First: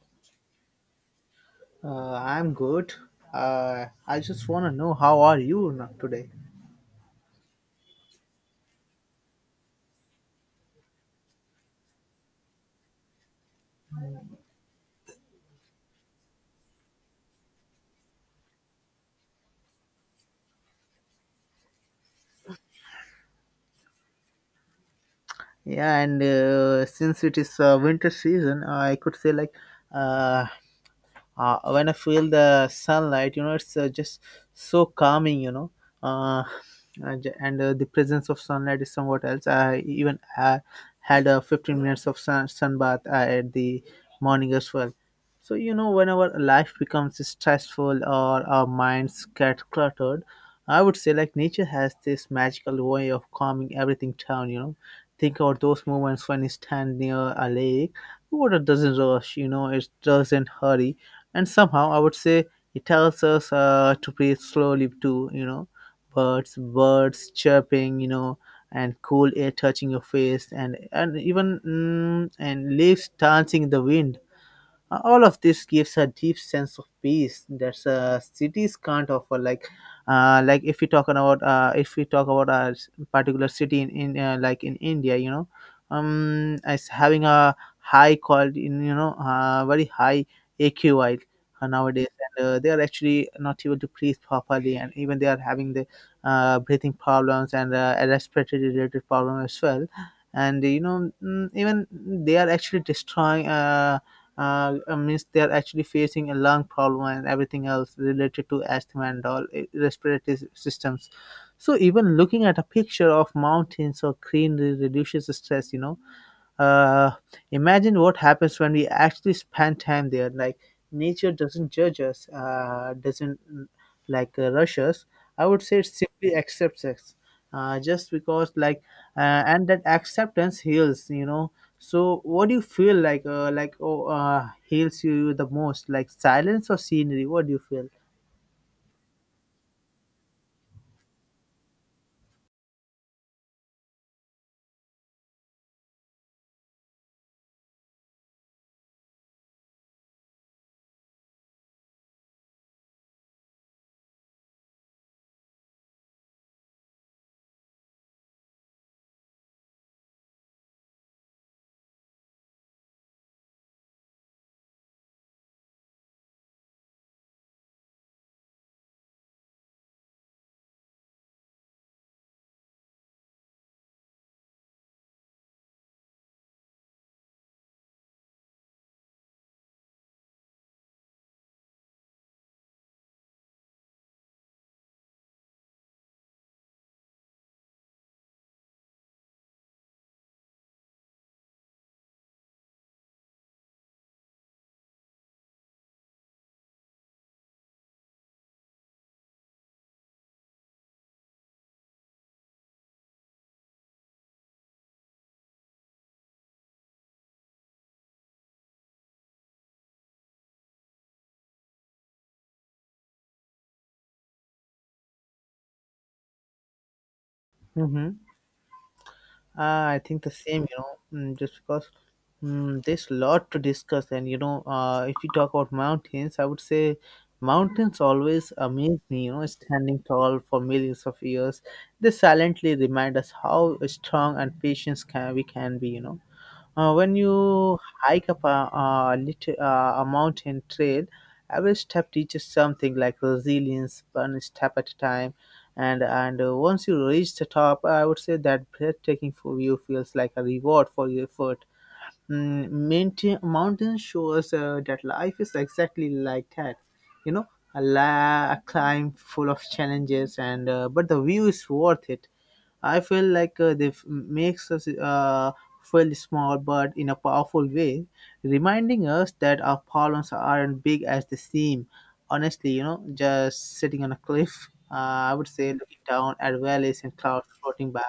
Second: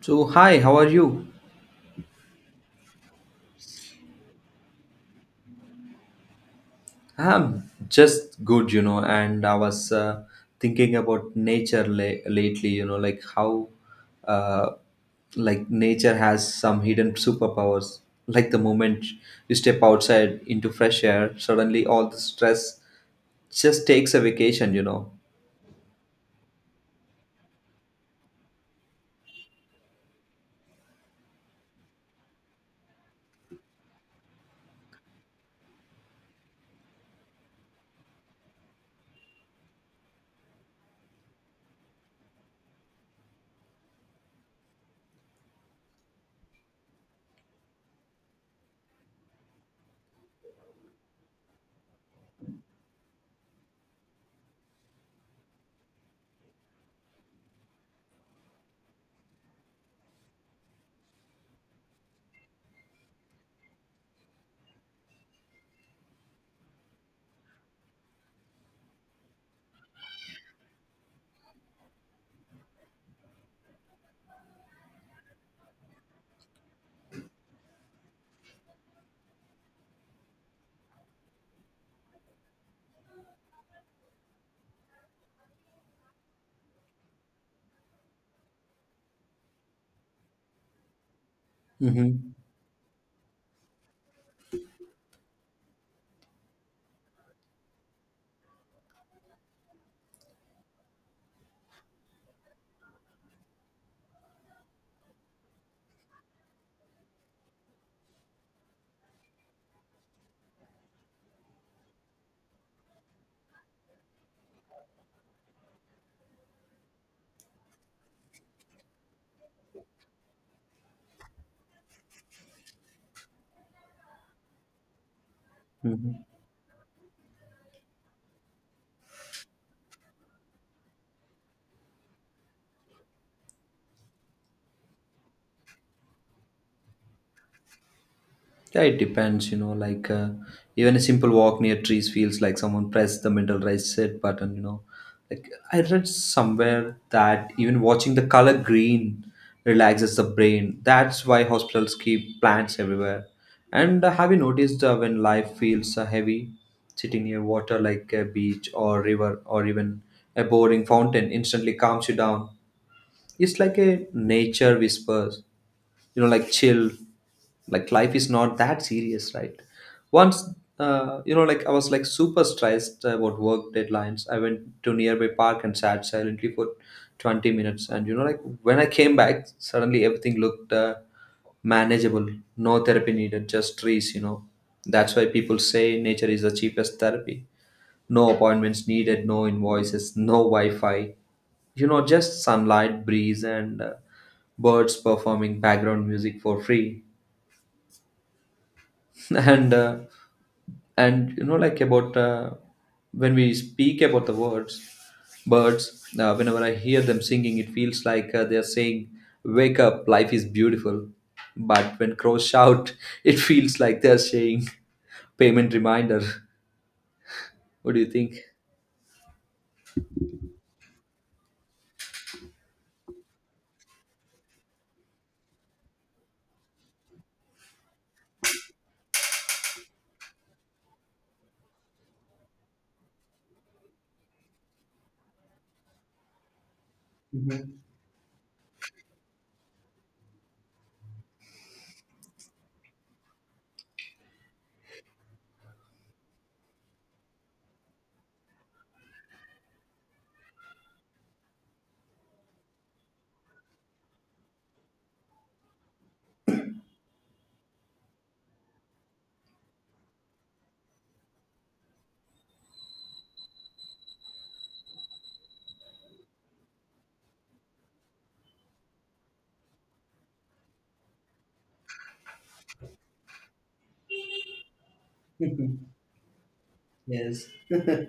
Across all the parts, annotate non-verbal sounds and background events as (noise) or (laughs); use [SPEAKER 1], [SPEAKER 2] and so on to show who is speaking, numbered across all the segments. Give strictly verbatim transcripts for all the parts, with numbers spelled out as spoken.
[SPEAKER 1] So, hi, how are you?
[SPEAKER 2] Uh, I'm good. Uh, I just want to know how are you now today?
[SPEAKER 1] I'm just good, you know, and I was uh, thinking about nature la- lately, you know, like how, uh, like, nature has some hidden superpowers. Like the moment you step outside into fresh air, suddenly all the stress just takes a vacation, you know.
[SPEAKER 2] Yeah, and uh, since it is uh, winter season, I could say like uh, uh, when I feel the sunlight, you know, it's uh, just so calming, you know. Uh, and j- and, uh, the presence of sunlight is somewhat else. I even uh, had uh, fifteen minutes of sun, sun bath uh, at the morning as well. So, you know, whenever life becomes stressful or our minds get cluttered, I would say like nature has this magical way of calming everything down, you know. Think about those moments when you stand near a lake. Water doesn't rush, you know, it doesn't hurry, and somehow I would say it tells us uh, to breathe slowly too, you know. Birds birds chirping, you know, and cool air touching your face, and and even mm, and leaves dancing in the wind. Uh, all of this gives a deep sense of peace that uh, cities can't offer. like uh, like if we talk about uh, if we talk about a s- particular city in, in uh, like in India, you know, um as having a high quality in, you know, uh, very high A Q I nowadays,
[SPEAKER 1] Mm-hmm.
[SPEAKER 2] and uh, they are actually not able to breathe properly, and even they are having the uh, breathing problems and uh, respiratory related problem as well. And you know mm, even they are actually destroying uh, uh, uh, means they are actually facing a lung problem and everything else related to asthma and all eh, respiratory systems. So even looking at a picture of mountains or greenery reduces the stress, you know. uh, Imagine what happens when we actually spend time there. Like nature doesn't judge us, uh, doesn't mm, like uh, rush us. I would say it
[SPEAKER 1] Mm-hmm.
[SPEAKER 2] simply accepts us. Uh, just because like uh, And that acceptance heals, you know. So what do you feel, like uh, like oh, uh, heals you the most, like silence or scenery? What do you feel?
[SPEAKER 1] Yeah, it depends, you know, like uh, even a simple walk near trees feels like someone pressed the mental reset button, you know. Like I read somewhere that even watching the color green relaxes the brain. That's why hospitals keep plants everywhere. And uh, have you noticed uh, when life feels uh, heavy, sitting near water like a beach or river or even a boring fountain instantly calms you down? It's like a nature whispers, you know, like chill, like life is not that serious, right? Once, uh, you know, like I was like super stressed about work deadlines, I went to nearby park and sat silently for twenty minutes. And you know, like when I came back, suddenly everything looked uh, manageable. No therapy needed, just trees, you know. That's why people say nature is the cheapest therapy. No appointments needed, no invoices, no Wi Fi. You know, just sunlight, breeze, and uh, birds performing background music for free. (laughs) and, uh, and you know, like about uh, when we speak about the words, birds, uh, whenever I hear them singing, it feels like uh, they're saying, "Wake up, life is beautiful." But when crows shout, (laughs) it feels like they're saying, "Payment reminder." (laughs) What do
[SPEAKER 2] Mm-hmm.
[SPEAKER 1] you think?
[SPEAKER 2] Uh, I think the same, you know, mm, just because mm, there's a lot to discuss. And, you know, uh, if you talk about mountains, I would say mountains always amaze me, you know, standing tall for millions of years. They silently remind us how strong and patient can, we can be, you know. Uh, when you hike up a, a, little, uh, a mountain trail, every step teaches something like resilience, one step at a time. And and uh, once you reach the top, I would say that breathtaking view feels like a reward for your effort. Mm, mountain, mountain shows uh, that life is exactly like that. You know, a, la- a climb full of challenges, and uh, but the view is worth it. I feel like uh, they f- makes us uh, feel small, but in a powerful way, reminding us that our problems aren't big as they seem. Honestly, you know, just sitting on a cliff, (laughs) uh, I would say, looking down at valleys and
[SPEAKER 1] Yes.
[SPEAKER 2] clouds floating by,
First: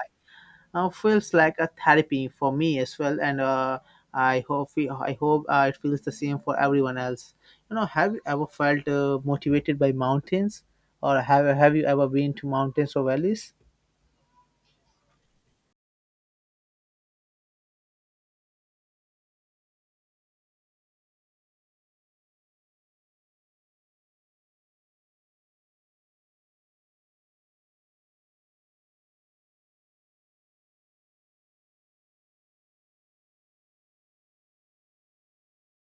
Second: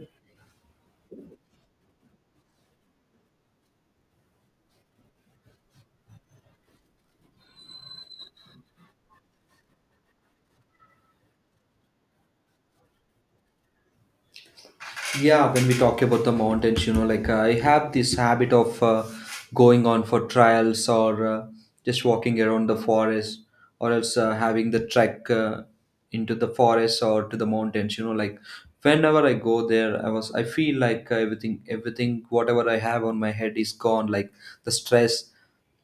[SPEAKER 2] uh, feels like a therapy for me as well, and uh, I hope we, I hope uh, it feels the same for everyone else. You know, have you ever felt uh, motivated by mountains, or have have you ever been to mountains or valleys?
[SPEAKER 1] Yeah, when we talk about the mountains, you know, like I have this habit of uh, going on for trials or uh, just walking around the forest, or else uh, having the trek uh, into the forest or to the mountains, you know, like whenever I go there, I was I feel like everything everything whatever I have on my head is gone, like the stress,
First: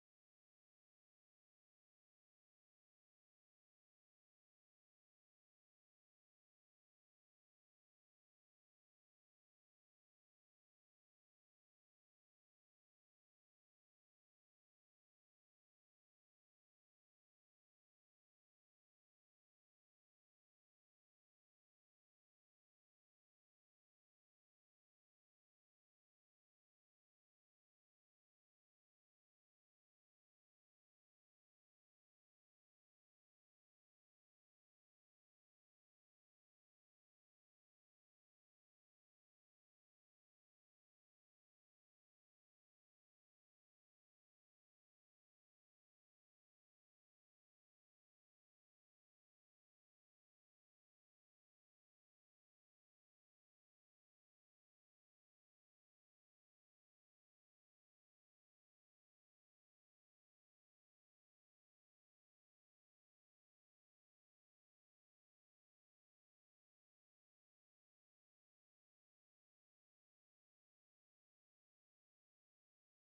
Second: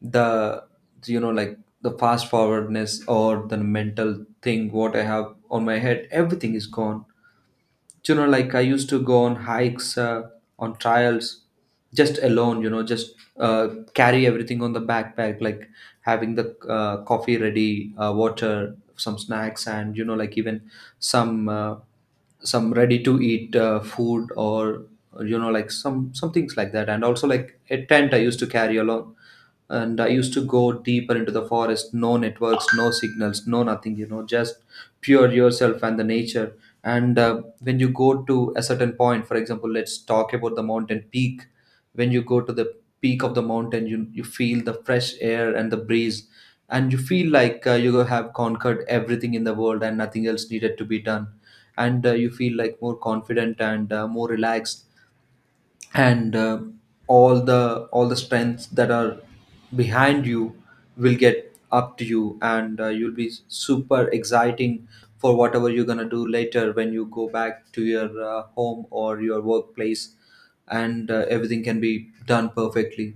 [SPEAKER 1] the, you know, like the fast forwardness or the mental thing what I have on my head, everything is gone. You know, like I used to go on hikes, uh, on trials, just alone, you know, just uh, carry everything on the backpack, like having the uh, coffee ready, uh, water, some snacks, and you know, like even some, uh, some ready to eat uh, food, or you know, like some some things like that, and also like a tent I used to carry along. And I used to go deeper into the forest, no networks, no signals, no nothing, you know, just pure yourself and the nature. And uh, when you go to a certain point, for example, let's talk about the mountain peak. When you go to the peak of the mountain, you you feel the fresh air and the breeze, and you feel like uh, you have conquered everything in the world and nothing else needed to be done. And uh, you feel like more confident and uh, more relaxed, and uh, all the all the strengths that are behind you will get up to you, and uh, you'll be super exciting for whatever you're going to do later when you go back to your uh, home or your workplace. And uh, everything can be done perfectly.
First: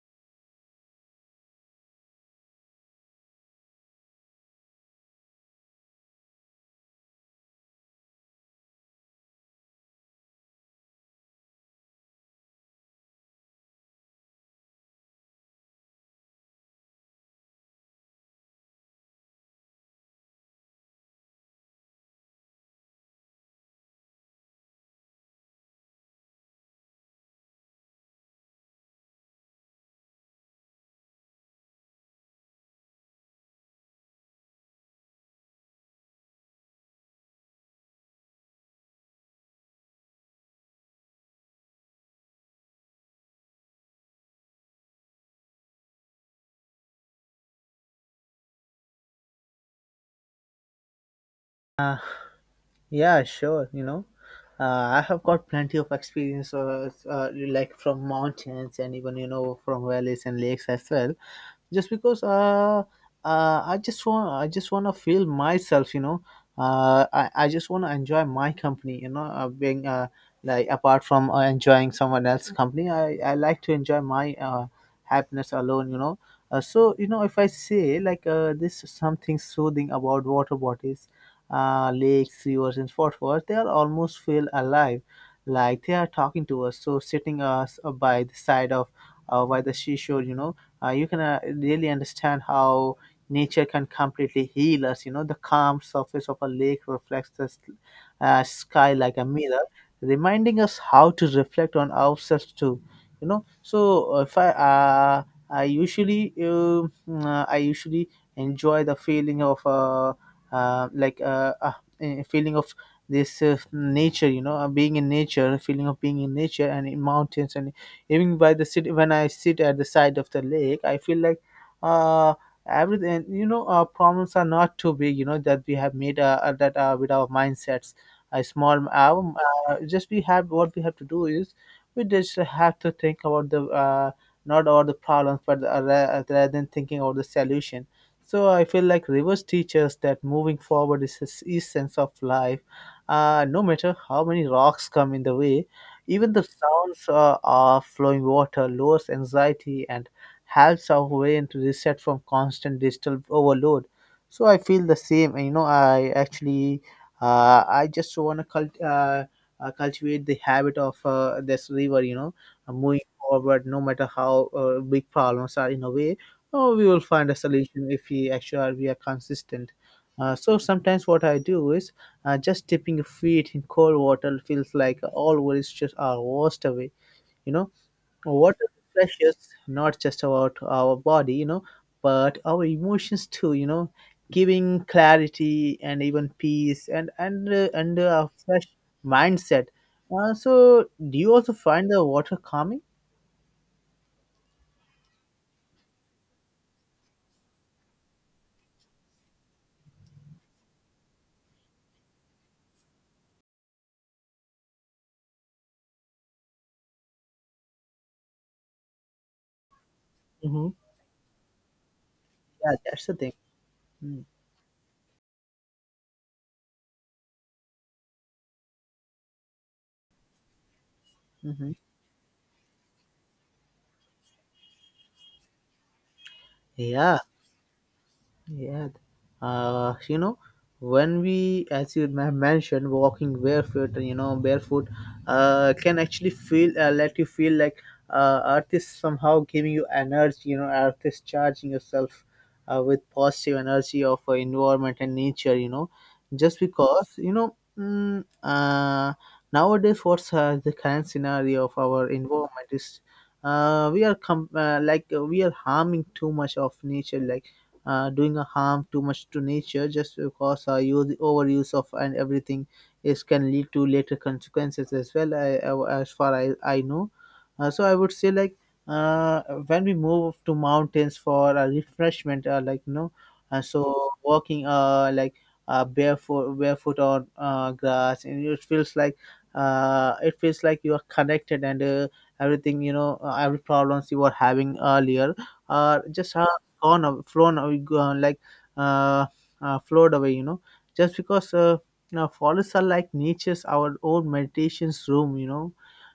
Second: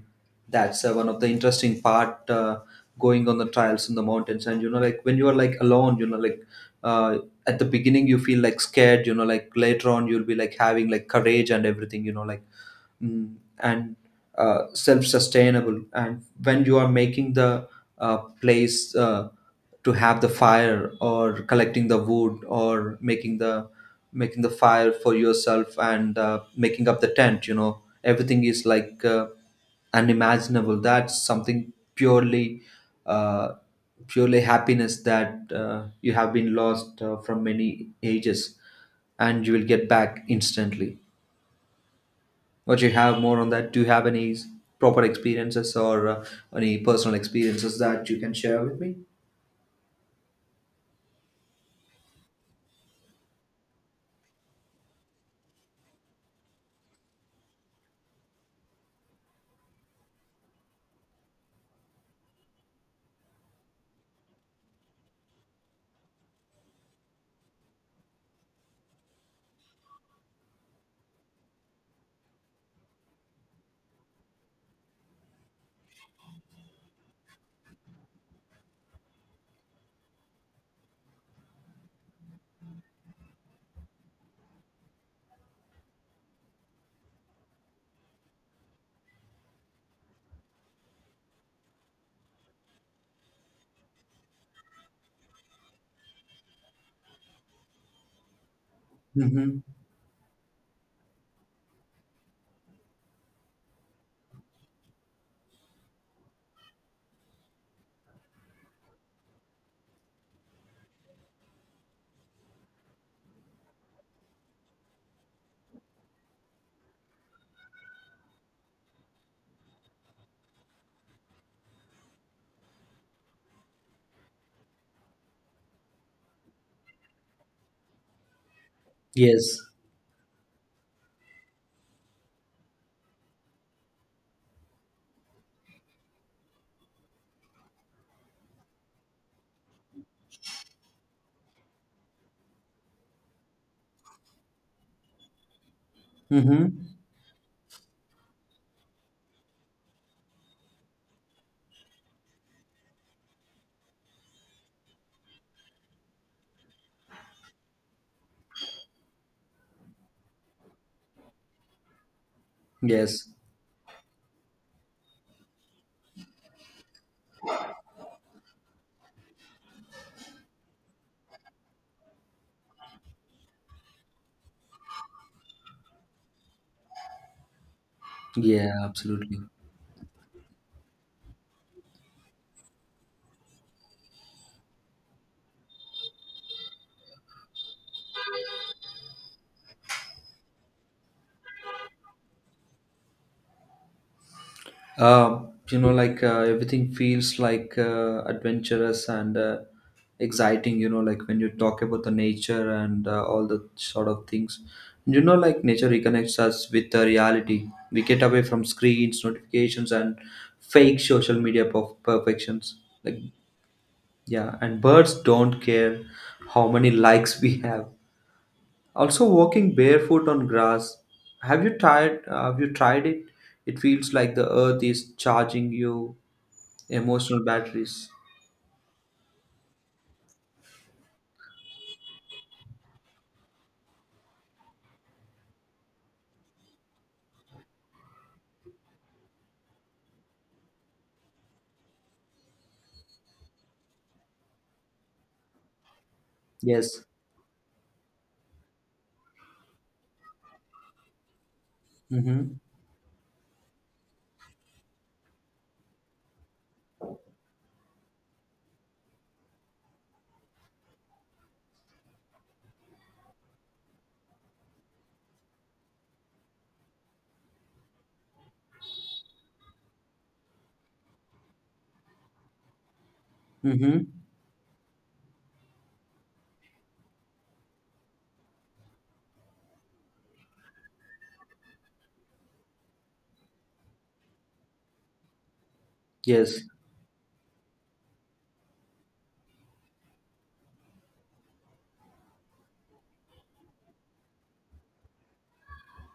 [SPEAKER 1] That's uh, one of the interesting part, uh, going on the trials in the mountains. And you know, like when you are like alone, you know, like, uh, at the beginning you feel like scared, you know, like later on you'll be like having like courage and everything, you know, like, mm, and uh, self-sustainable. And when you are making the uh, place, uh, to have the fire, or collecting the wood, or making the making the fire for yourself, and uh, making up the tent, you know, everything is like uh, unimaginable. That's something purely, uh, purely happiness, that uh, you have been lost uh, from many ages, and you will get back instantly. What you have more on that? Do you have any s- proper experiences, or uh, any personal experiences that you can share with me?
[SPEAKER 2] Yeah, sure. You know, uh, I have got plenty of experience, uh, uh, like from mountains and even, you know, from valleys and lakes as well. Just because uh, uh, I just want, I just want to feel myself. You know, uh, I, I just want to enjoy my company. You know, uh, being uh, like apart from uh, enjoying someone else's company, I, I like to enjoy my uh, happiness alone. You know, uh, so you know, if I say like uh, this something soothing about water bodies, uh, lakes, rivers, and waterfalls, they are almost feel alive, like they are talking to us. So sitting us uh, by the side of uh, by the seashore, you know, uh, you can uh, really understand how nature can completely heal us. You know, the calm surface of a lake reflects the s- uh, sky like a
[SPEAKER 1] Mm-hmm.
[SPEAKER 2] mirror, reminding us how to reflect on ourselves too. You know, so uh, if I uh, I usually um, uh, I usually enjoy the feeling of uh, uh, like uh, uh, a feeling of this uh, nature, you know, uh, being in nature a feeling of being in nature and in mountains, and even by the city. When I sit at the side of the lake, I feel like uh everything, you know, our problems are not too big, you know, that we have made uh, uh, that uh, with our mindsets a small um,
[SPEAKER 1] Yes.
[SPEAKER 2] uh, just we have, what we have to do is we just have to think about the uh, not all the problems, but uh, ra- rather than thinking about the solution. So I feel like rivers teach us that moving forward is the essence of life. Uh, no matter how many rocks come in the way, even the
[SPEAKER 1] Mm-hmm.
[SPEAKER 2] sounds uh, of flowing water lowers anxiety and helps our brain to reset from constant digital overload. So I feel the same. You know, I actually, uh, I just want to cult- uh, uh, cultivate the habit of uh, this river. You know, uh, moving
[SPEAKER 1] Yes.
[SPEAKER 2] forward, no matter how uh, big problems are in a way. Oh, we will find a solution if we actually are, we are consistent. Uh, so sometimes what I do is uh, just dipping your feet in cold water feels like all worries just are washed away. You know, water
[SPEAKER 1] Yeah, absolutely.
[SPEAKER 2] refreshes not just about our body, you know, but our emotions too. You know, giving clarity and even peace, and and uh, and uh, a fresh mindset. Uh, so do you also find the water calming?
[SPEAKER 1] Uh, you know, like uh, everything feels like uh, adventurous and uh, exciting, you know, like when you talk about the nature and uh, all the sort of things. You know, like nature reconnects us with the reality. We get away from screens, notifications, and
[SPEAKER 2] Hmm.
[SPEAKER 1] fake social media perf- perfections.
[SPEAKER 2] Yeah, that's the
[SPEAKER 1] Like,
[SPEAKER 2] thing.
[SPEAKER 1] yeah, and birds don't care how many likes we have. Also, walking barefoot on grass. Have
[SPEAKER 2] Mm-hmm.
[SPEAKER 1] you tried? uh, Have you tried it? It feels like the earth is charging you
[SPEAKER 2] Yeah,
[SPEAKER 1] emotional batteries.
[SPEAKER 2] yeah. Uh, you know, when we, as you ma- mentioned, walking barefoot, you know, barefoot, uh, can actually feel, uh, let you feel like uh, earth is somehow giving you energy, you know, earth is charging yourself uh, with positive energy of uh, environment and nature, you know, just
[SPEAKER 1] Yes.
[SPEAKER 2] because, you know, mm, uh, nowadays what's uh, the current scenario of our
[SPEAKER 1] Mm-hmm.
[SPEAKER 2] environment is uh, we are com- uh, like uh, we are harming too much of nature, like uh, doing a harm too much to nature, just because uh, use overuse of and everything is can lead to later consequences as well. I, I- as far I, I know, uh, so I would say like uh, when we move to mountains for a refreshment, uh, like you know, uh,
[SPEAKER 1] Mm-hmm.
[SPEAKER 2] so walking uh like uh, barefoot barefoot on uh, grass, and it feels like uh, it feels like you are connected, and uh, everything, you know, uh, every problems you were having earlier are just uh,
[SPEAKER 1] Yes.
[SPEAKER 2] gone aw- flown away, gone, like uh, uh, flowed away. You know, just because uh, now forests are like nature's our own meditation's room. You know,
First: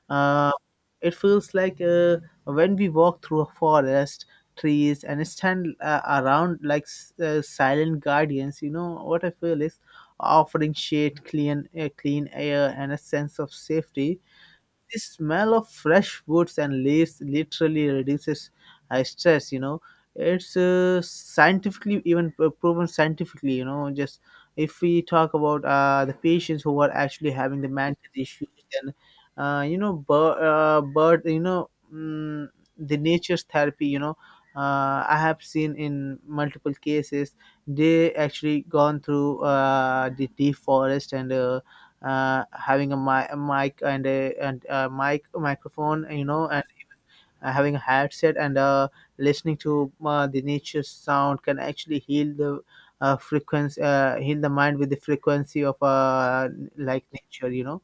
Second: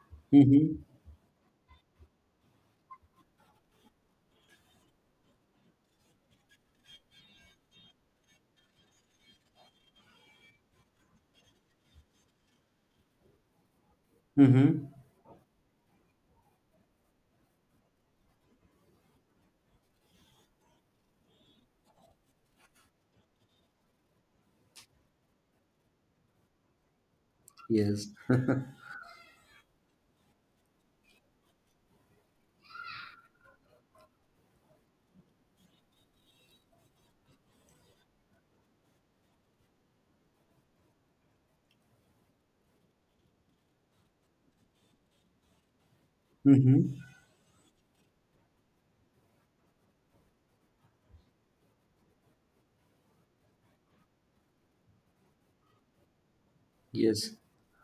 [SPEAKER 2] uh,
[SPEAKER 1] Mm-hmm.
[SPEAKER 2] it feels like uh, when we walk through a forest, trees, and stand uh, around like s- uh, silent guardians. You know what I feel is offering shade, clean, uh, clean air, and a sense of safety.
[SPEAKER 1] Mm-hmm.
[SPEAKER 2] The smell of fresh woods and leaves literally reduces uh, stress, you know. It's uh, scientifically even p- proven scientifically, you know. Just if we talk about uh, the patients who are actually having the
[SPEAKER 1] Yes.
[SPEAKER 2] mental issues,
[SPEAKER 1] (laughs)
[SPEAKER 2] then uh, you know but uh, but you know mm, the nature's therapy, you know, uh, I have seen in multiple cases they actually gone through uh, the deep forest and uh, uh, having a, mi- a mic and a and a mic microphone, you know, and
[SPEAKER 1] Mm-hmm.
[SPEAKER 2] uh, having a headset and uh, listening to uh, the nature sound can actually heal the uh, frequency, uh, heal the mind with the frequency of uh, like
[SPEAKER 1] Yes.
[SPEAKER 2] nature, you know.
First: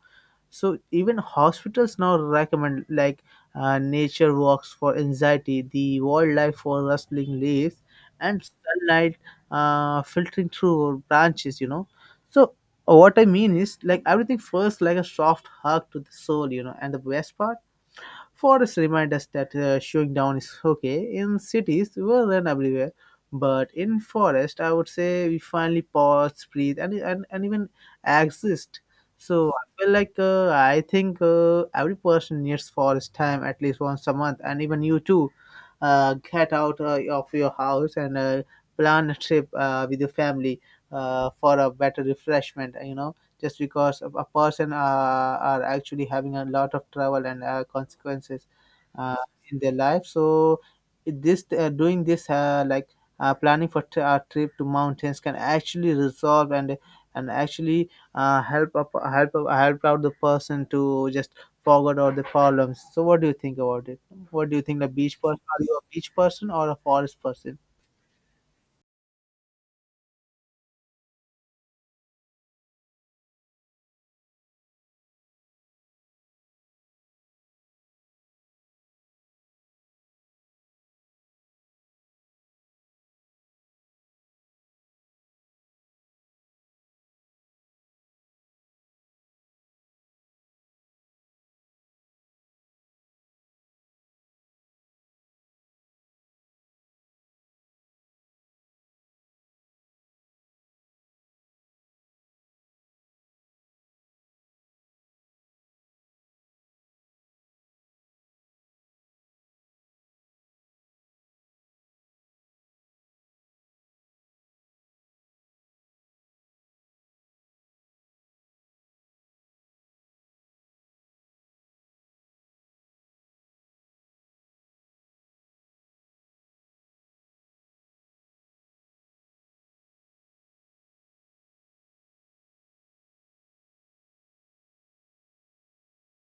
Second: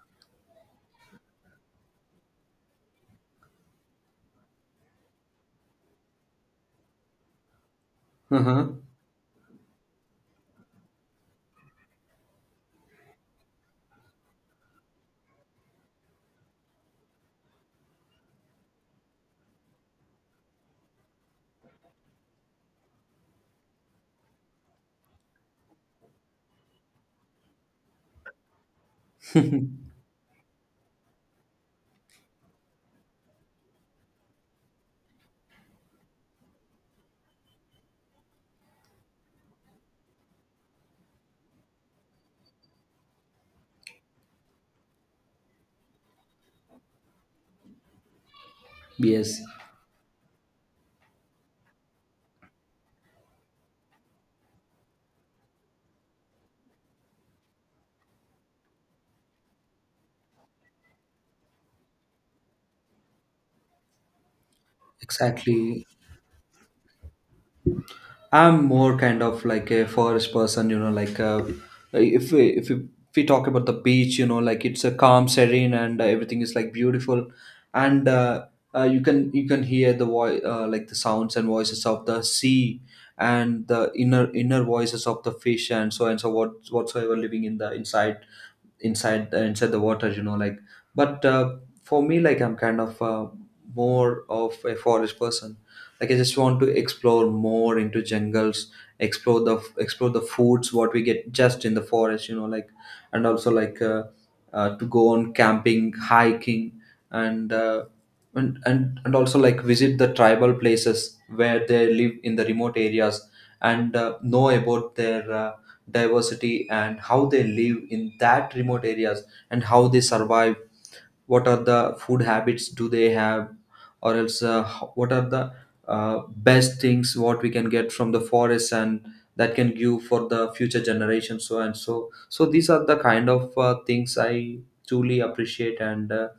[SPEAKER 2] So even hospitals now recommend like uh, nature walks for anxiety, the wildlife for rustling leaves and
[SPEAKER 1] Uh-huh.
[SPEAKER 2] sunlight uh, filtering through branches, you know. So what I mean is like everything first like a soft hug to the soul, you know, and the best part, forests remind us that uh, showing down is okay in cities, well and everywhere. But in forest, I would say we finally pause, breathe, and and, and even exist. So I feel like uh, I think uh, every person needs forest time at least once a month, and even you too. Uh, get out uh, of your house and uh, plan a trip uh, with your family uh, for a better refreshment. You know, just because of a person uh, are actually having a lot of trouble and uh, consequences
[SPEAKER 1] (laughs)
[SPEAKER 2] uh,
[SPEAKER 1] Yes.
[SPEAKER 2] in their life. So it- this uh, doing this uh, like uh, planning for t- a trip to mountains can actually resolve and and actually uh, help up, help up, help out the person to just forget all the problems. So what do you think about it? What do you think? The beach person? Are you
[SPEAKER 1] Exactly.
[SPEAKER 2] a beach person or a forest person?
[SPEAKER 1] I'm more kind of like a forest person, you know, like uh, if we, if we, if we talk about the beach, you know, like it's a calm, serene, and uh, everything is like beautiful, and uh, uh, you can you can hear the voice, uh, like the sounds and voices of the sea, and the inner inner voices of the fish, and so and so what whatsoever living in the inside inside uh, inside the water, you know, like, but uh, for me, like I'm kind of uh, more of a forest person. Like I just want to explore more into jungles, explore the explore the foods what we get just in the forest, you know, like, and also like uh, uh, to go on camping, hiking, and uh, and, and and also like visit the tribal places where they live in the remote areas, and uh, know about their uh, diversity, and how they live in that remote areas, and how they survive. What are the food habits do they have, or else uh, h- what are the uh, best things what we can get from the forest, and that can give for the future generation, so and so. So these are the kind of uh, things I truly appreciate, and uh,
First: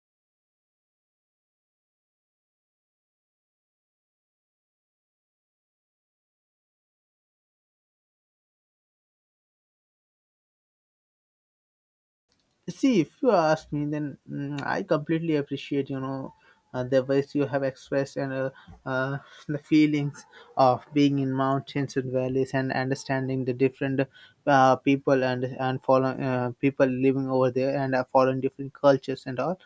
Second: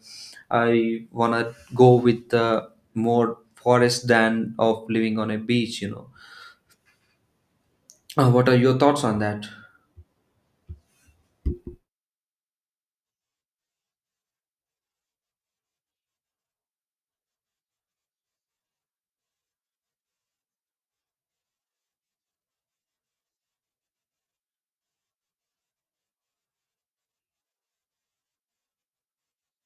[SPEAKER 1] I wanna go with uh, more forest than of living on a beach, you know. uh, what are your thoughts on that?
[SPEAKER 2] See, if you ask me, then mm, I completely appreciate you know uh, the ways you have expressed and uh, uh, the feelings of being in mountains and valleys and understanding the different uh, people and and follow uh, people living over there and uh, following different cultures and all.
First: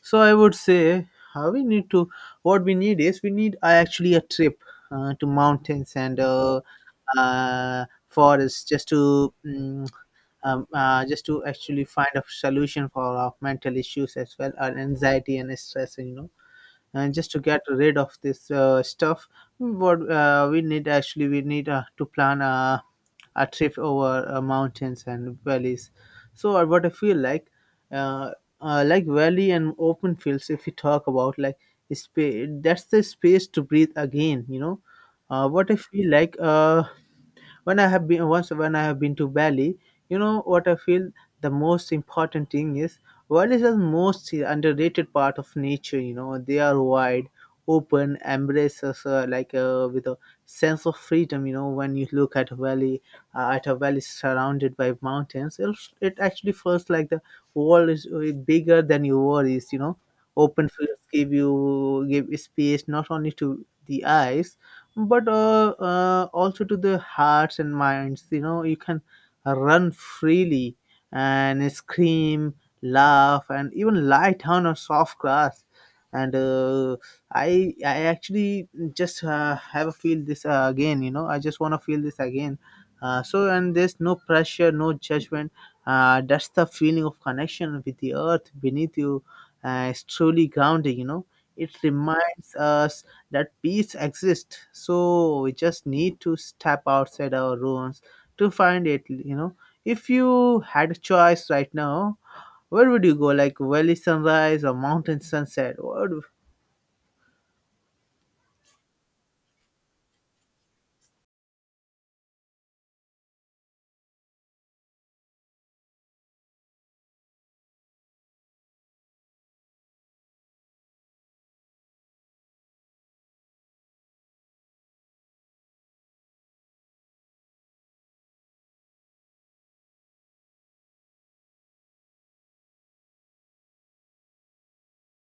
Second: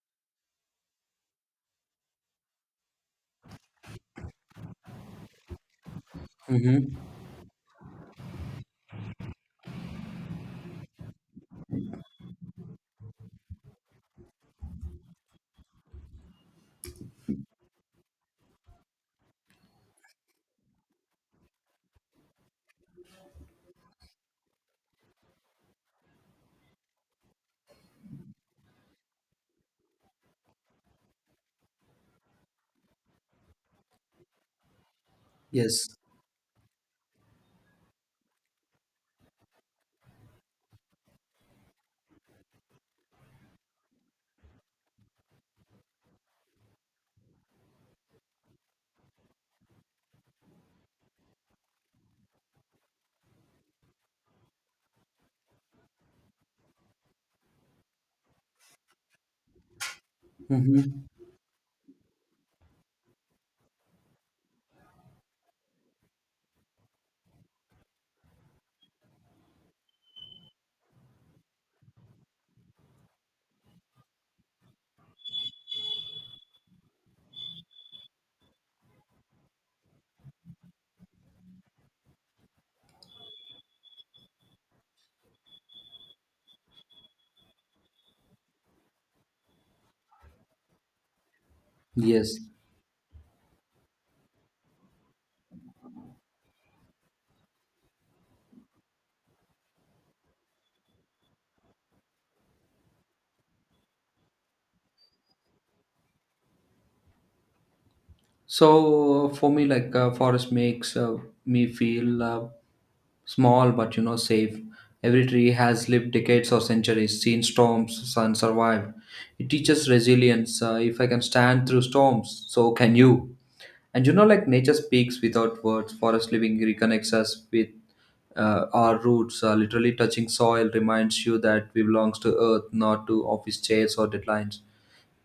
[SPEAKER 2] So I would say uh, we need to what we need is we need uh, actually a trip uh, to mountains and uh,
[SPEAKER 1] Hmm.
[SPEAKER 2] uh, forests just to mm um, uh, just to actually find a solution for our mental issues as well, our anxiety and stress, you know. And just to get rid of this uh, stuff, what uh, we need actually, we need uh, to plan a, a trip over uh, mountains and valleys. So, uh, what I feel like, uh, uh, like valley and open fields, if we talk about like space, that's the space to breathe again, you know. Uh, what I
[SPEAKER 1] Yes.
[SPEAKER 2] feel like, uh, when I have been once when I have been to Bali, you know what I feel the most important thing is Bali is the most underrated part of nature. You know they are wide, open, embraces uh, like uh, with a sense of freedom. You know when you look at a valley, uh, at a valley surrounded by mountains, it, it actually feels like the world is uh, bigger than your worries. You know open fields
[SPEAKER 1] Mm-hmm.
[SPEAKER 2] give you give space not only to the eyes but uh, uh, also to the hearts and minds. You know, you can run freely and scream, laugh, and even lie down on soft grass. And uh, I, I actually just uh, have a feel this uh, again. You know, I just want to feel this again. Uh, so and there's no pressure, no judgment. Uh, that's the feeling of connection with the earth beneath you. Uh, it's truly grounding. You know, it
[SPEAKER 1] Yes.
[SPEAKER 2] reminds us that peace exists, so we just need to step outside our rooms to find it, you know. If you had a choice right now, where would you go, like valley sunrise or mountain sunset? What
[SPEAKER 1] So uh, for me, like uh, forest makes uh, me feel uh, small, but you know, safe. Every tree has lived decades or centuries, seen storms, sun survived. It teaches resilience. Uh, if I can stand through storms, so can you. And you know, like nature speaks without words. Forest living reconnects us with uh, our roots. Uh, literally touching soil reminds you that we belongs to earth, not to office chairs or deadlines.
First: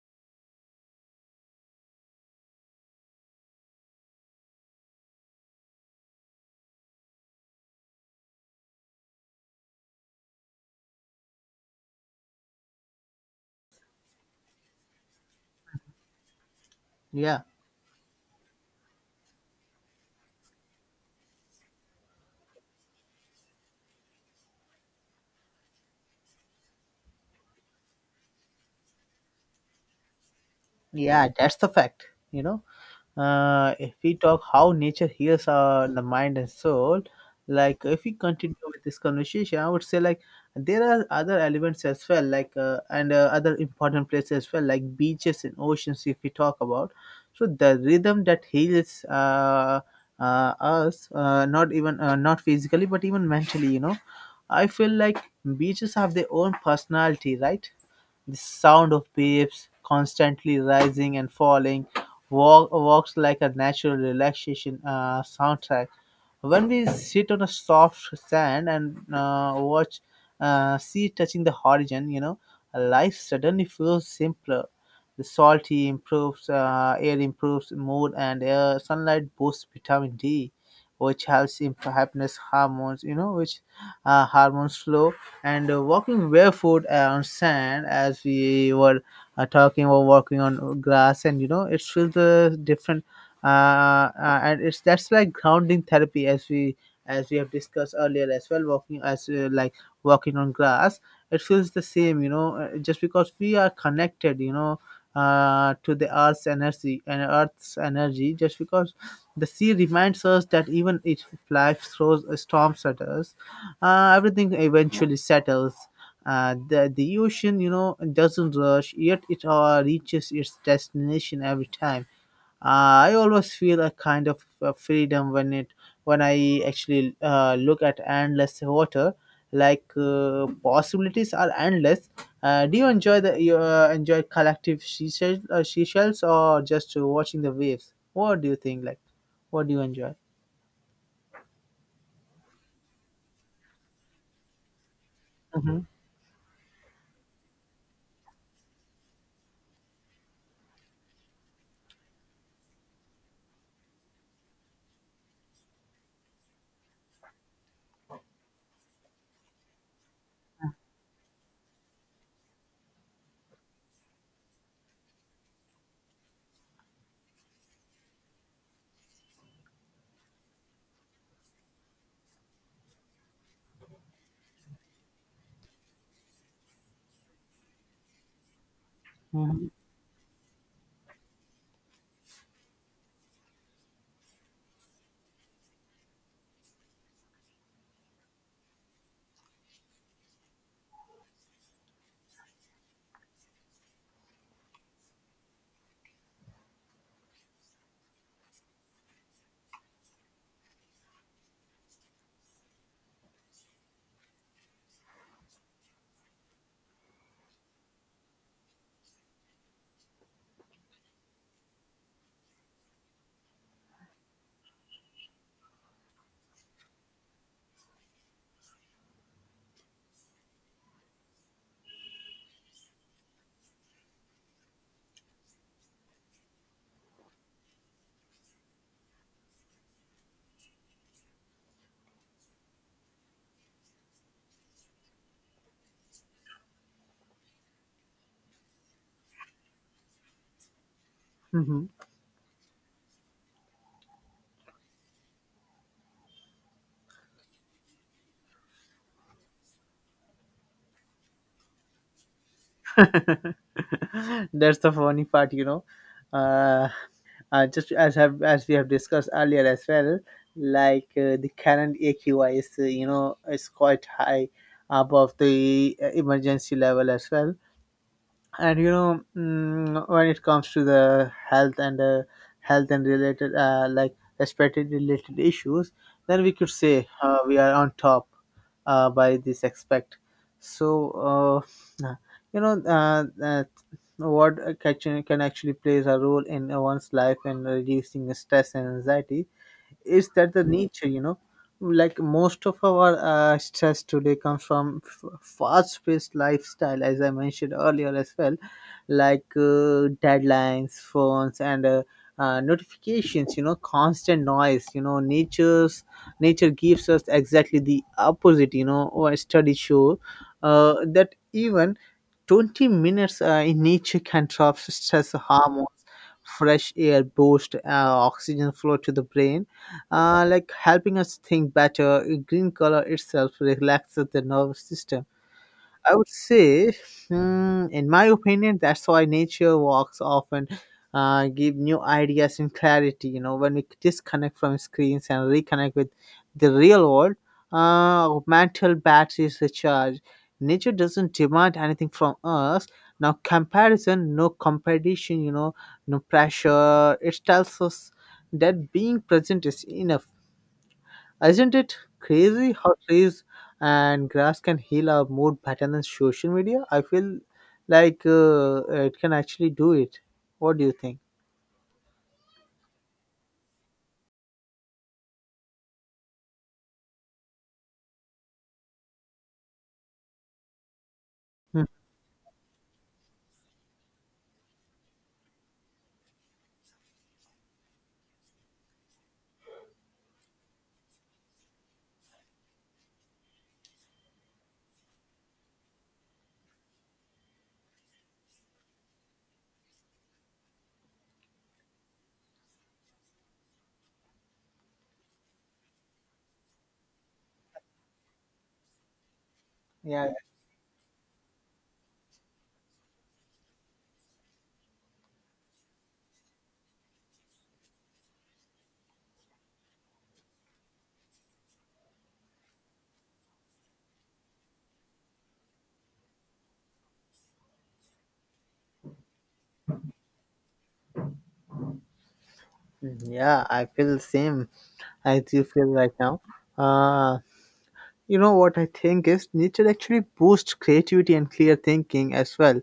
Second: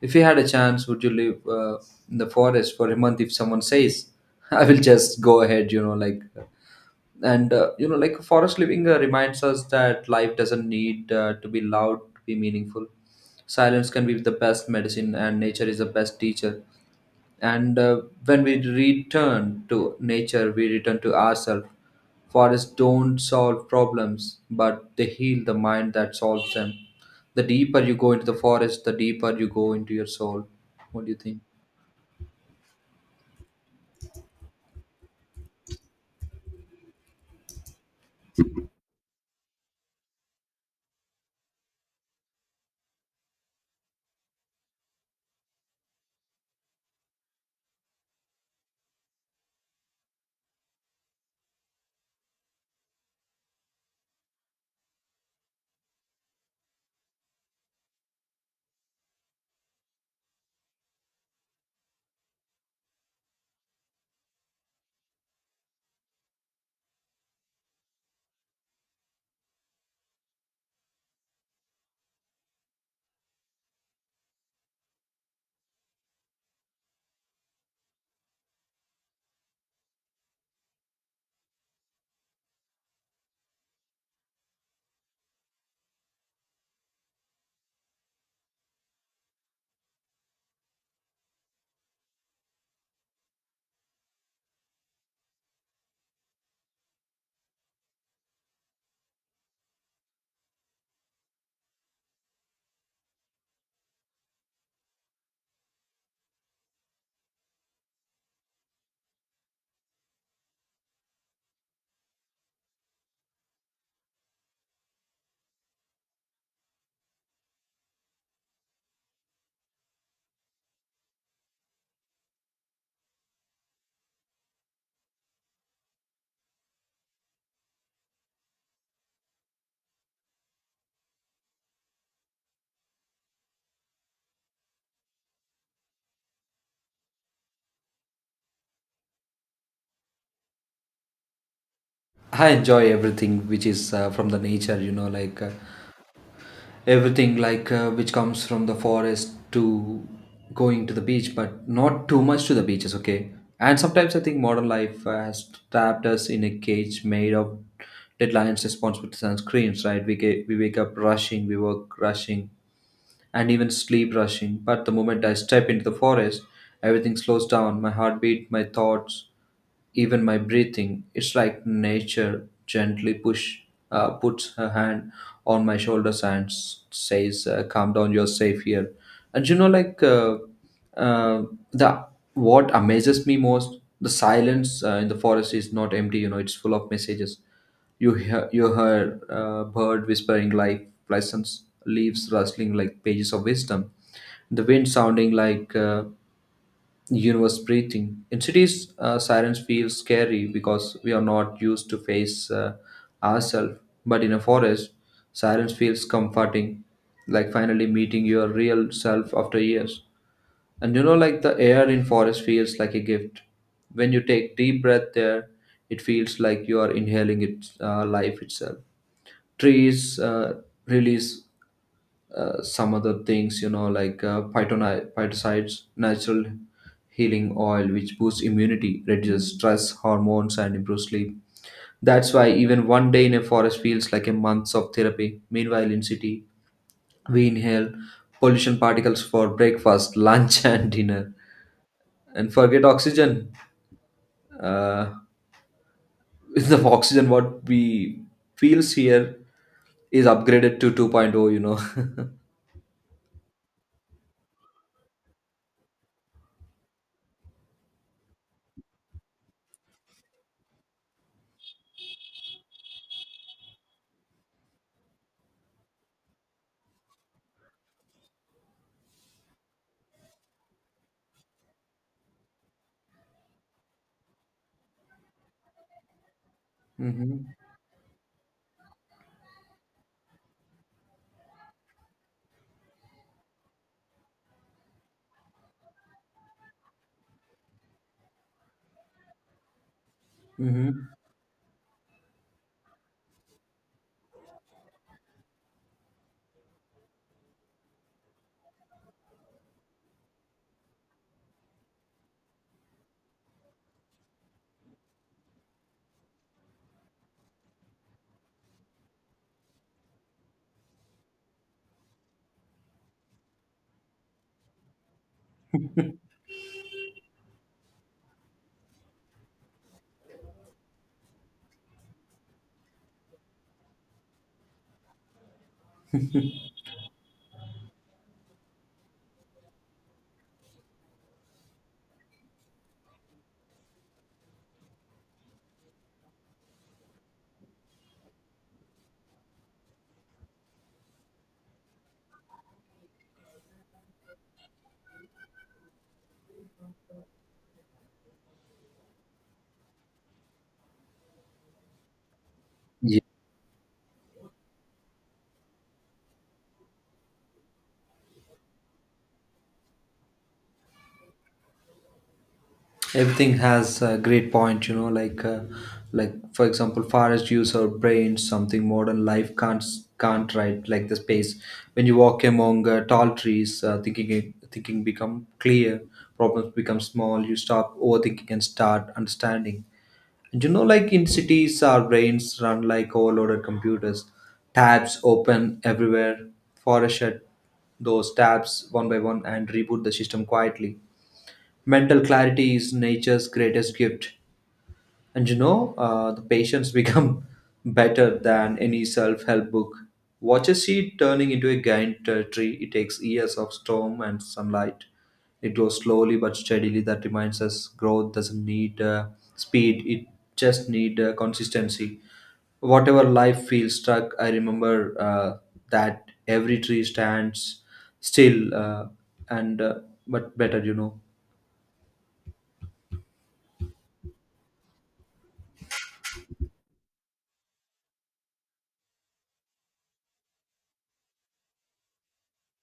[SPEAKER 1] If you had a chance, would you live uh, in the forest for a month? If someone says, (laughs) I will just go ahead, you know, like, and uh, you know, like forest living uh, reminds us that life doesn't need uh, to be loud to be meaningful. Silence can be the best medicine and nature is the best teacher.
[SPEAKER 2] Yeah.
[SPEAKER 1] And uh, when we return to nature, we return to ourselves. Forests don't solve problems, but they heal the mind that solves them. The deeper you go into the forest, the deeper you go into your soul. What do you
[SPEAKER 2] Yeah,
[SPEAKER 1] think?
[SPEAKER 2] that's the fact. You know, uh, if we talk how nature heals our the mind and soul, like if we continue with this conversation, I would say like there are other elements as well, like uh, and uh, other important places as well, like beaches and oceans. If we talk about, so the rhythm that heals uh, uh, us, uh, not even uh, not physically, but even mentally. You know, I feel like beaches have their own personality, right? The sound of waves constantly rising and falling walk, works like a natural relaxation uh, soundtrack. When we sit on a soft sand and uh, watch uh, sea touching the horizon, you know, life suddenly feels simpler. The salty improves, uh, air improves mood, and uh, sunlight boosts vitamin D, which helps in happiness hormones. You know, which uh, hormones flow. And uh, walking barefoot on sand, as we were uh, talking or walking on grass, and you know, it feels a different uh, uh, and it's that's like grounding therapy, as we as we have discussed earlier as well, walking as uh, like walking on grass, it feels the same, you know, uh, just because we are connected, you know, uh, to the earth's energy and earth's energy, just because the sea reminds us that even if life throws a storm at us, uh, everything eventually settles. Uh, the the ocean, you know, doesn't rush, yet it uh, reaches its destination every time. uh, I always feel a kind of uh, freedom when it when I actually uh, look at endless water, like uh, possibilities are endless. Uh, do you enjoy the you, uh, enjoy collective seashells, uh, seashells or just uh, watching the waves? What do you think? Like, what do you enjoy?
[SPEAKER 1] I enjoy everything which is uh, from the nature, you know, like uh,
[SPEAKER 2] Mm-hmm.
[SPEAKER 1] everything like uh, which comes from the forest to going to the beach, but not too much to the beaches, okay. And sometimes I think modern life has trapped us in a cage made of deadlines, responsibilities, and screens, right? We get, we wake up rushing, we work rushing, and even sleep rushing. But the moment I step into the forest, everything slows down, my heartbeat, my thoughts, even my breathing. It's like nature gently push uh, puts her hand on my shoulders and s- says, uh, "Calm down, you're safe here." And you
[SPEAKER 2] Mm-hmm.
[SPEAKER 1] know, like, uh, uh, the what amazes me most, the silence uh, in the forest is not empty. You know, it's full of messages. You hear you heard uh, bird whispering like lessons, leaves rustling like pages of wisdom, the wind sounding like, Uh, universe breathing. In cities, uh, sirens feel scary because we are not used to face uh, ourselves. But in a forest, sirens feels comforting, like finally meeting your real self after years. And you know, like the air in forest feels like a gift. When you take deep breath there, it feels like you are inhaling its uh, life itself. Trees uh, release uh, some other things, you know, like uh, phytoni- phytocides, natural healing oil, which boosts immunity, reduces stress hormones, and improves sleep. That's why even one day in a forest feels like a month of therapy. Meanwhile, in city, we inhale pollution particles for breakfast, lunch, (laughs) and dinner,
[SPEAKER 2] hmm mm hmm
[SPEAKER 1] and forget oxygen. Uh, (laughs) the oxygen what we feels here is upgraded to 2.0. You know. (laughs)
[SPEAKER 2] That's the funny part, you know. Uh, uh, just as have as we have discussed earlier as well, like uh, the current A Q I is, uh, you know, is quite high above the uh, emergency level as well. And you know, mm, when it comes to the health and uh, health and related uh, like respiratory related issues, then we could say uh,
[SPEAKER 1] Hmm.
[SPEAKER 2] we are on top uh, by this aspect. So uh, you know uh, uh, what uh, can, can actually plays a role in uh, one's life and reducing stress and anxiety is that the nature,
[SPEAKER 1] Hmm.
[SPEAKER 2] you know. Like most of our uh, stress today comes from f- fast-paced lifestyle, as I mentioned earlier as well, like uh, deadlines, phones, and uh, uh, notifications, you know, constant noise, you know. Nature's nature gives us exactly the opposite, you know, or studies show uh, that even 20 minutes uh, in each can drop stress hormones. Fresh air boost uh, oxygen flow to the brain, uh, like helping us think better. Green color itself relaxes the nervous system. I would say, hmm, in my opinion, that's why nature walks often uh, give new ideas and clarity. You know, when we disconnect from screens and reconnect with the real world, uh, our mental batteries recharge. Nature doesn't demand anything from us. Now, comparison, no competition, you know, no pressure. It tells us that being present is enough. Isn't it crazy how trees and grass can heal our mood better than social media? I feel like uh, it can actually do it. What do you think?
[SPEAKER 1] Everything has a great point, you know, like uh, like for example forest use our brains something modern life can't can't, right? Like the space,
[SPEAKER 2] Hmm.
[SPEAKER 1] when you walk among uh, tall trees, uh, thinking thinking become clear, problems become small, you stop overthinking and start understanding. And you know, like in cities our brains run like overloaded computers, tabs open everywhere. Forest shut those tabs one by one and reboot the system quietly. Mental clarity is nature's greatest gift. And you know, uh, the patients become (laughs) better than any self help book.
[SPEAKER 2] Yeah.
[SPEAKER 1] Watch a seed turning into a giant uh, tree. It takes years of storm and sunlight. It grows slowly but steadily. That reminds us growth doesn't need uh, speed, it just need uh, consistency. Whatever life feels stuck, I remember uh, that every tree stands still, uh, and uh, but better, you know.
[SPEAKER 2] Mm, yeah, I feel the same as you feel right now. Uh, you know what I think is nature actually boosts creativity and clear thinking as well.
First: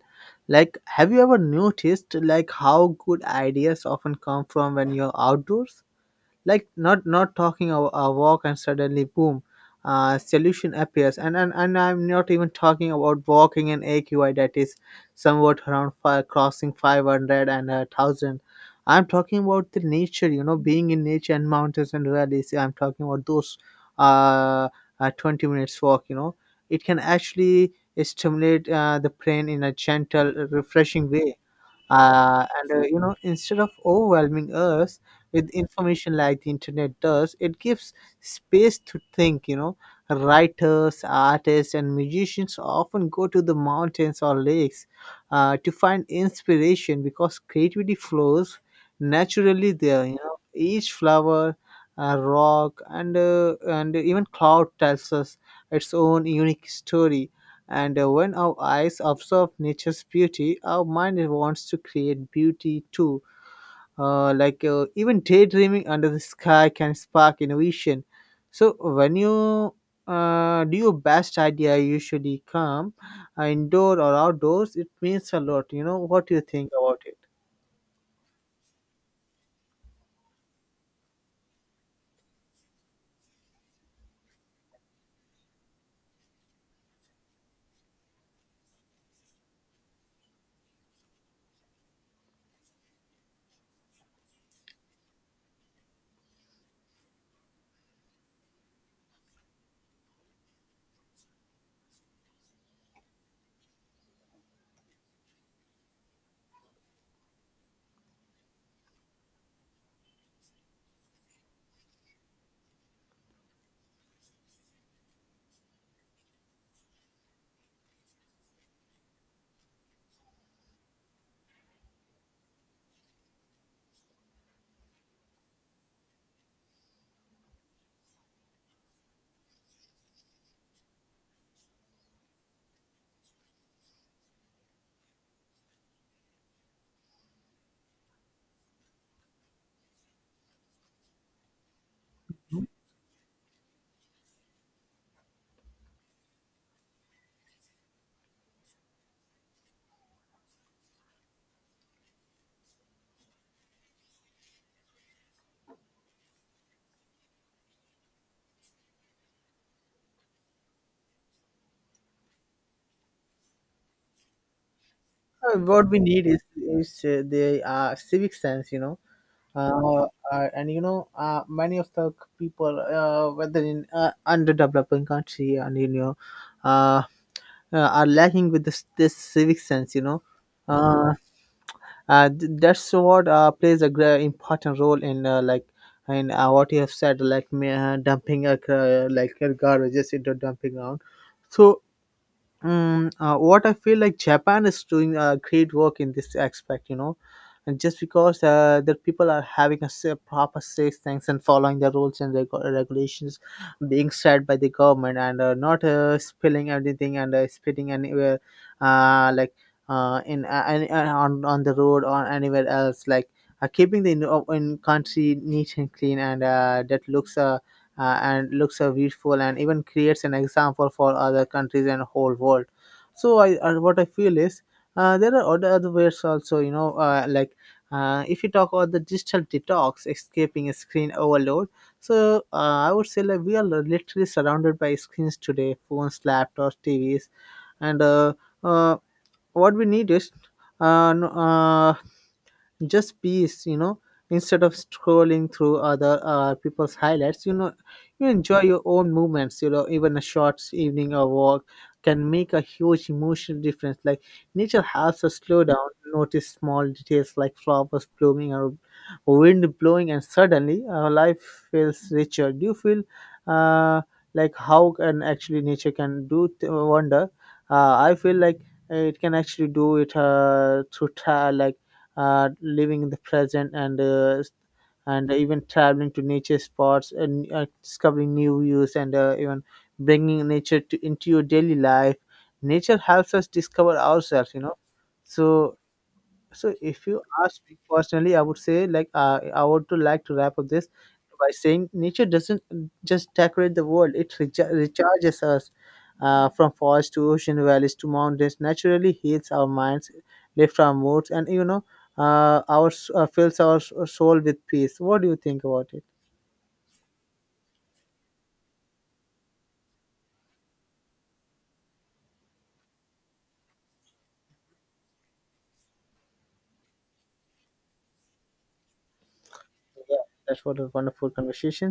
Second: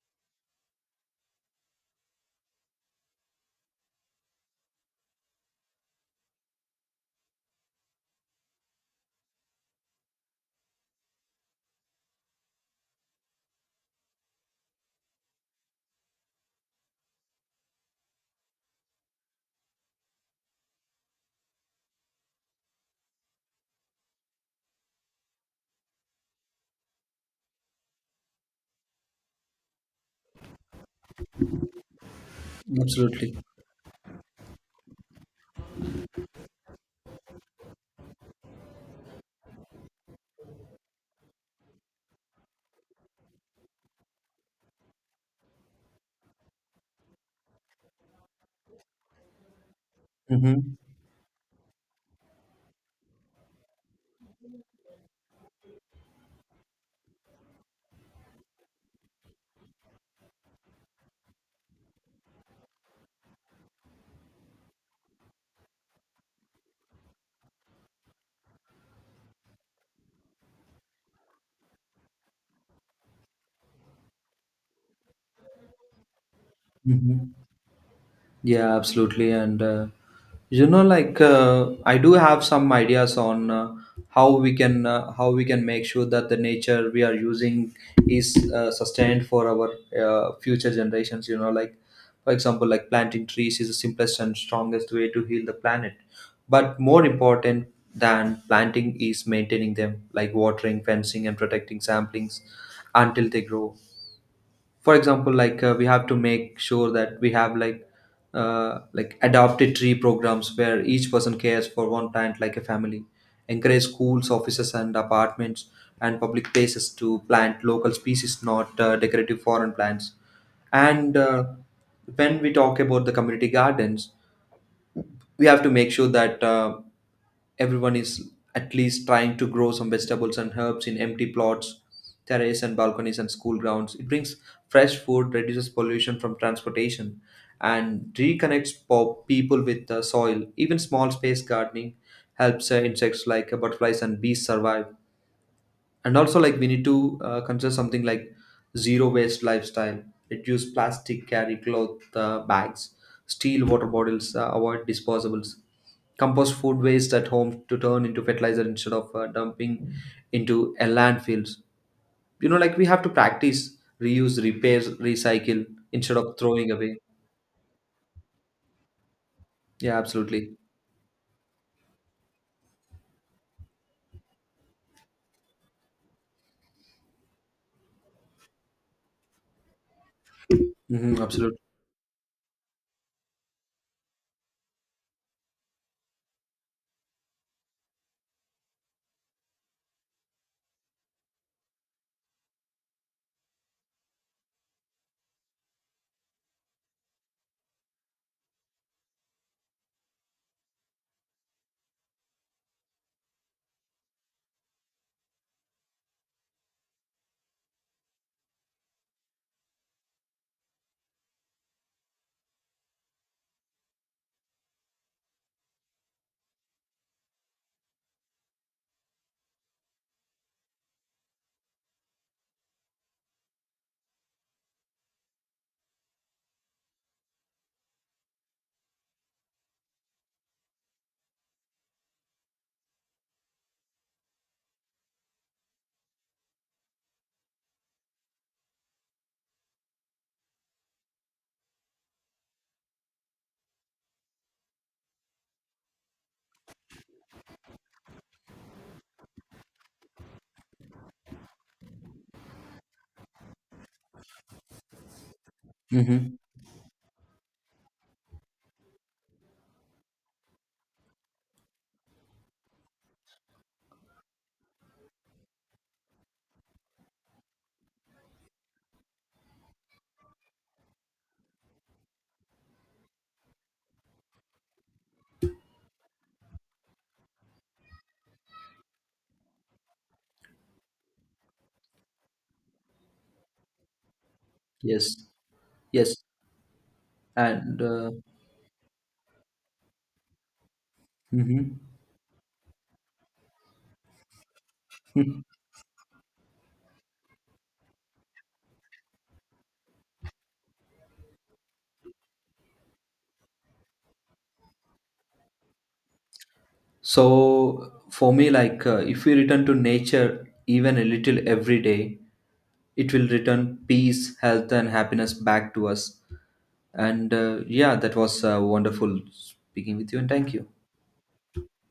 [SPEAKER 2] Like, have you ever noticed like how good ideas often come from when you're outdoors? Like not not talking a, a walk and suddenly boom, uh, solution appears. And, and and I'm not even talking about walking an AQI that is somewhat around five, crossing five hundred and a thousand. I'm talking about the nature, you know, being in nature and mountains and valleys. I'm talking about those uh, uh 20 minutes walk, you know, it can actually stimulate uh, the brain in a gentle refreshing way. Uh, and uh, You know,
[SPEAKER 1] Absolutely.
[SPEAKER 2] instead of overwhelming us with information like the internet does, it gives space to think, you know. Writers, artists, and musicians often go to the mountains or lakes uh, to find inspiration because creativity flows naturally there, you know.
[SPEAKER 1] Mm-hmm.
[SPEAKER 2] Each flower, uh, rock, and uh, and even cloud tells us its own unique story. And uh, when our eyes observe nature's beauty, our mind wants to create beauty too. Uh, like uh, even daydreaming under the sky can spark innovation. So when you uh, do your best idea usually come uh, indoor or outdoors, it means a lot. You know, what do you think about it?
[SPEAKER 1] Mm-hmm. Yeah, absolutely. And uh, you know, like uh, I do have some ideas on uh, how we can uh, how we can make sure that the nature we are using is uh, sustained for our uh, future generations. You know, like for example, like planting trees is the simplest and strongest way to heal the planet. But more important than planting is maintaining them, like watering, fencing, and protecting samplings until they grow. For example, like uh, we have to make sure that we have like uh, like adopted tree programs where each person cares for one plant like a family. Encourage schools, offices, and apartments, and public places to plant local species, not uh, decorative foreign plants. And uh, when we talk about the community gardens, we have to make sure that uh, everyone is at least trying to grow some vegetables and herbs in empty plots, terrace and balconies, and school grounds. It brings fresh food, reduces pollution from transportation, and reconnects po- people with the soil. Even small space gardening helps uh, insects like uh, butterflies and bees survive. And also like we need to uh, consider something like zero waste lifestyle. Reduce plastic, carry cloth uh, bags, steel water bottles, uh, avoid disposables, compost food waste at home to turn into fertilizer instead of uh, dumping into a landfills. You know, like we have to practice reuse, repair,
[SPEAKER 2] Uh,
[SPEAKER 1] recycle,
[SPEAKER 2] what we
[SPEAKER 1] instead
[SPEAKER 2] need
[SPEAKER 1] of
[SPEAKER 2] is
[SPEAKER 1] throwing
[SPEAKER 2] is
[SPEAKER 1] away.
[SPEAKER 2] uh, the uh, civic sense, you know.
[SPEAKER 1] Yeah,
[SPEAKER 2] uh, uh,
[SPEAKER 1] absolutely.
[SPEAKER 2] and you know, uh, many of the people, uh, whether in uh, underdeveloping country, and you know, uh, uh, are lacking with this this civic sense, you know. Uh,
[SPEAKER 1] Mm-hmm, absolutely.
[SPEAKER 2] uh, th- that's what uh, plays a great important role in uh, like in uh, what you have said, like me, uh, dumping uh, like uh, garbages into dumping ground. So, Mm, uh, what I feel like, Japan is doing uh, great work in this aspect, you know, and just because uh, the people are having a sa- proper safe things and following the rules and reg- regulations being set by the government, and uh, not uh, spilling everything and uh, spitting anywhere, uh, like uh, in uh, an- uh, on on the road or anywhere else, like uh, keeping the in, in country neat and clean, and uh, that looks uh, uh, and looks uh, beautiful and even creates an example for other countries and whole world. So I uh, what I feel is uh, there are other, other ways also, you know. Uh, like uh, if you talk about the digital detox, escaping a screen overload, so uh, I would say like we are literally surrounded by screens today, phones, laptops, TVs, and uh, uh, what we need is uh, no- uh, just peace, you know. Instead of scrolling through other uh, people's highlights, you know, you enjoy your own movements, you know. Even a short evening or walk can make a huge emotional difference. Like nature helps us slow down,
[SPEAKER 1] Mm-hmm.
[SPEAKER 2] notice small details like flowers blooming or wind blowing, and suddenly our life feels richer. Do you feel uh, like how can actually nature can do th- wonder? uh, I feel like it can actually do it uh, through tra- like uh, living in the present and uh, and even traveling to nature spots and uh, discovering new views and uh, even bringing nature to, into your daily life. Nature helps us discover ourselves, you know.
[SPEAKER 1] Yes.
[SPEAKER 2] so
[SPEAKER 1] Yes.
[SPEAKER 2] so if you ask me
[SPEAKER 1] and uh,
[SPEAKER 2] personally, I would say, like, uh, I would to like to wrap up this by
[SPEAKER 1] Mm-hmm.
[SPEAKER 2] saying nature doesn't just decorate the world; it recha- recharges
[SPEAKER 1] (laughs)
[SPEAKER 2] us. Uh, from forests to ocean valleys to mountains, naturally heals our minds, lifts our moods, and you know, uh, our s- uh, fills our s- soul with peace. What do you think about it?
[SPEAKER 1] So for me, like uh, if we return to nature even a little every day, it will return peace, health, and happiness back to us. And uh, yeah, that was uh, wonderful speaking with
[SPEAKER 2] Yeah,
[SPEAKER 1] you, and thank
[SPEAKER 2] that
[SPEAKER 1] you.
[SPEAKER 2] was a wonderful conversation.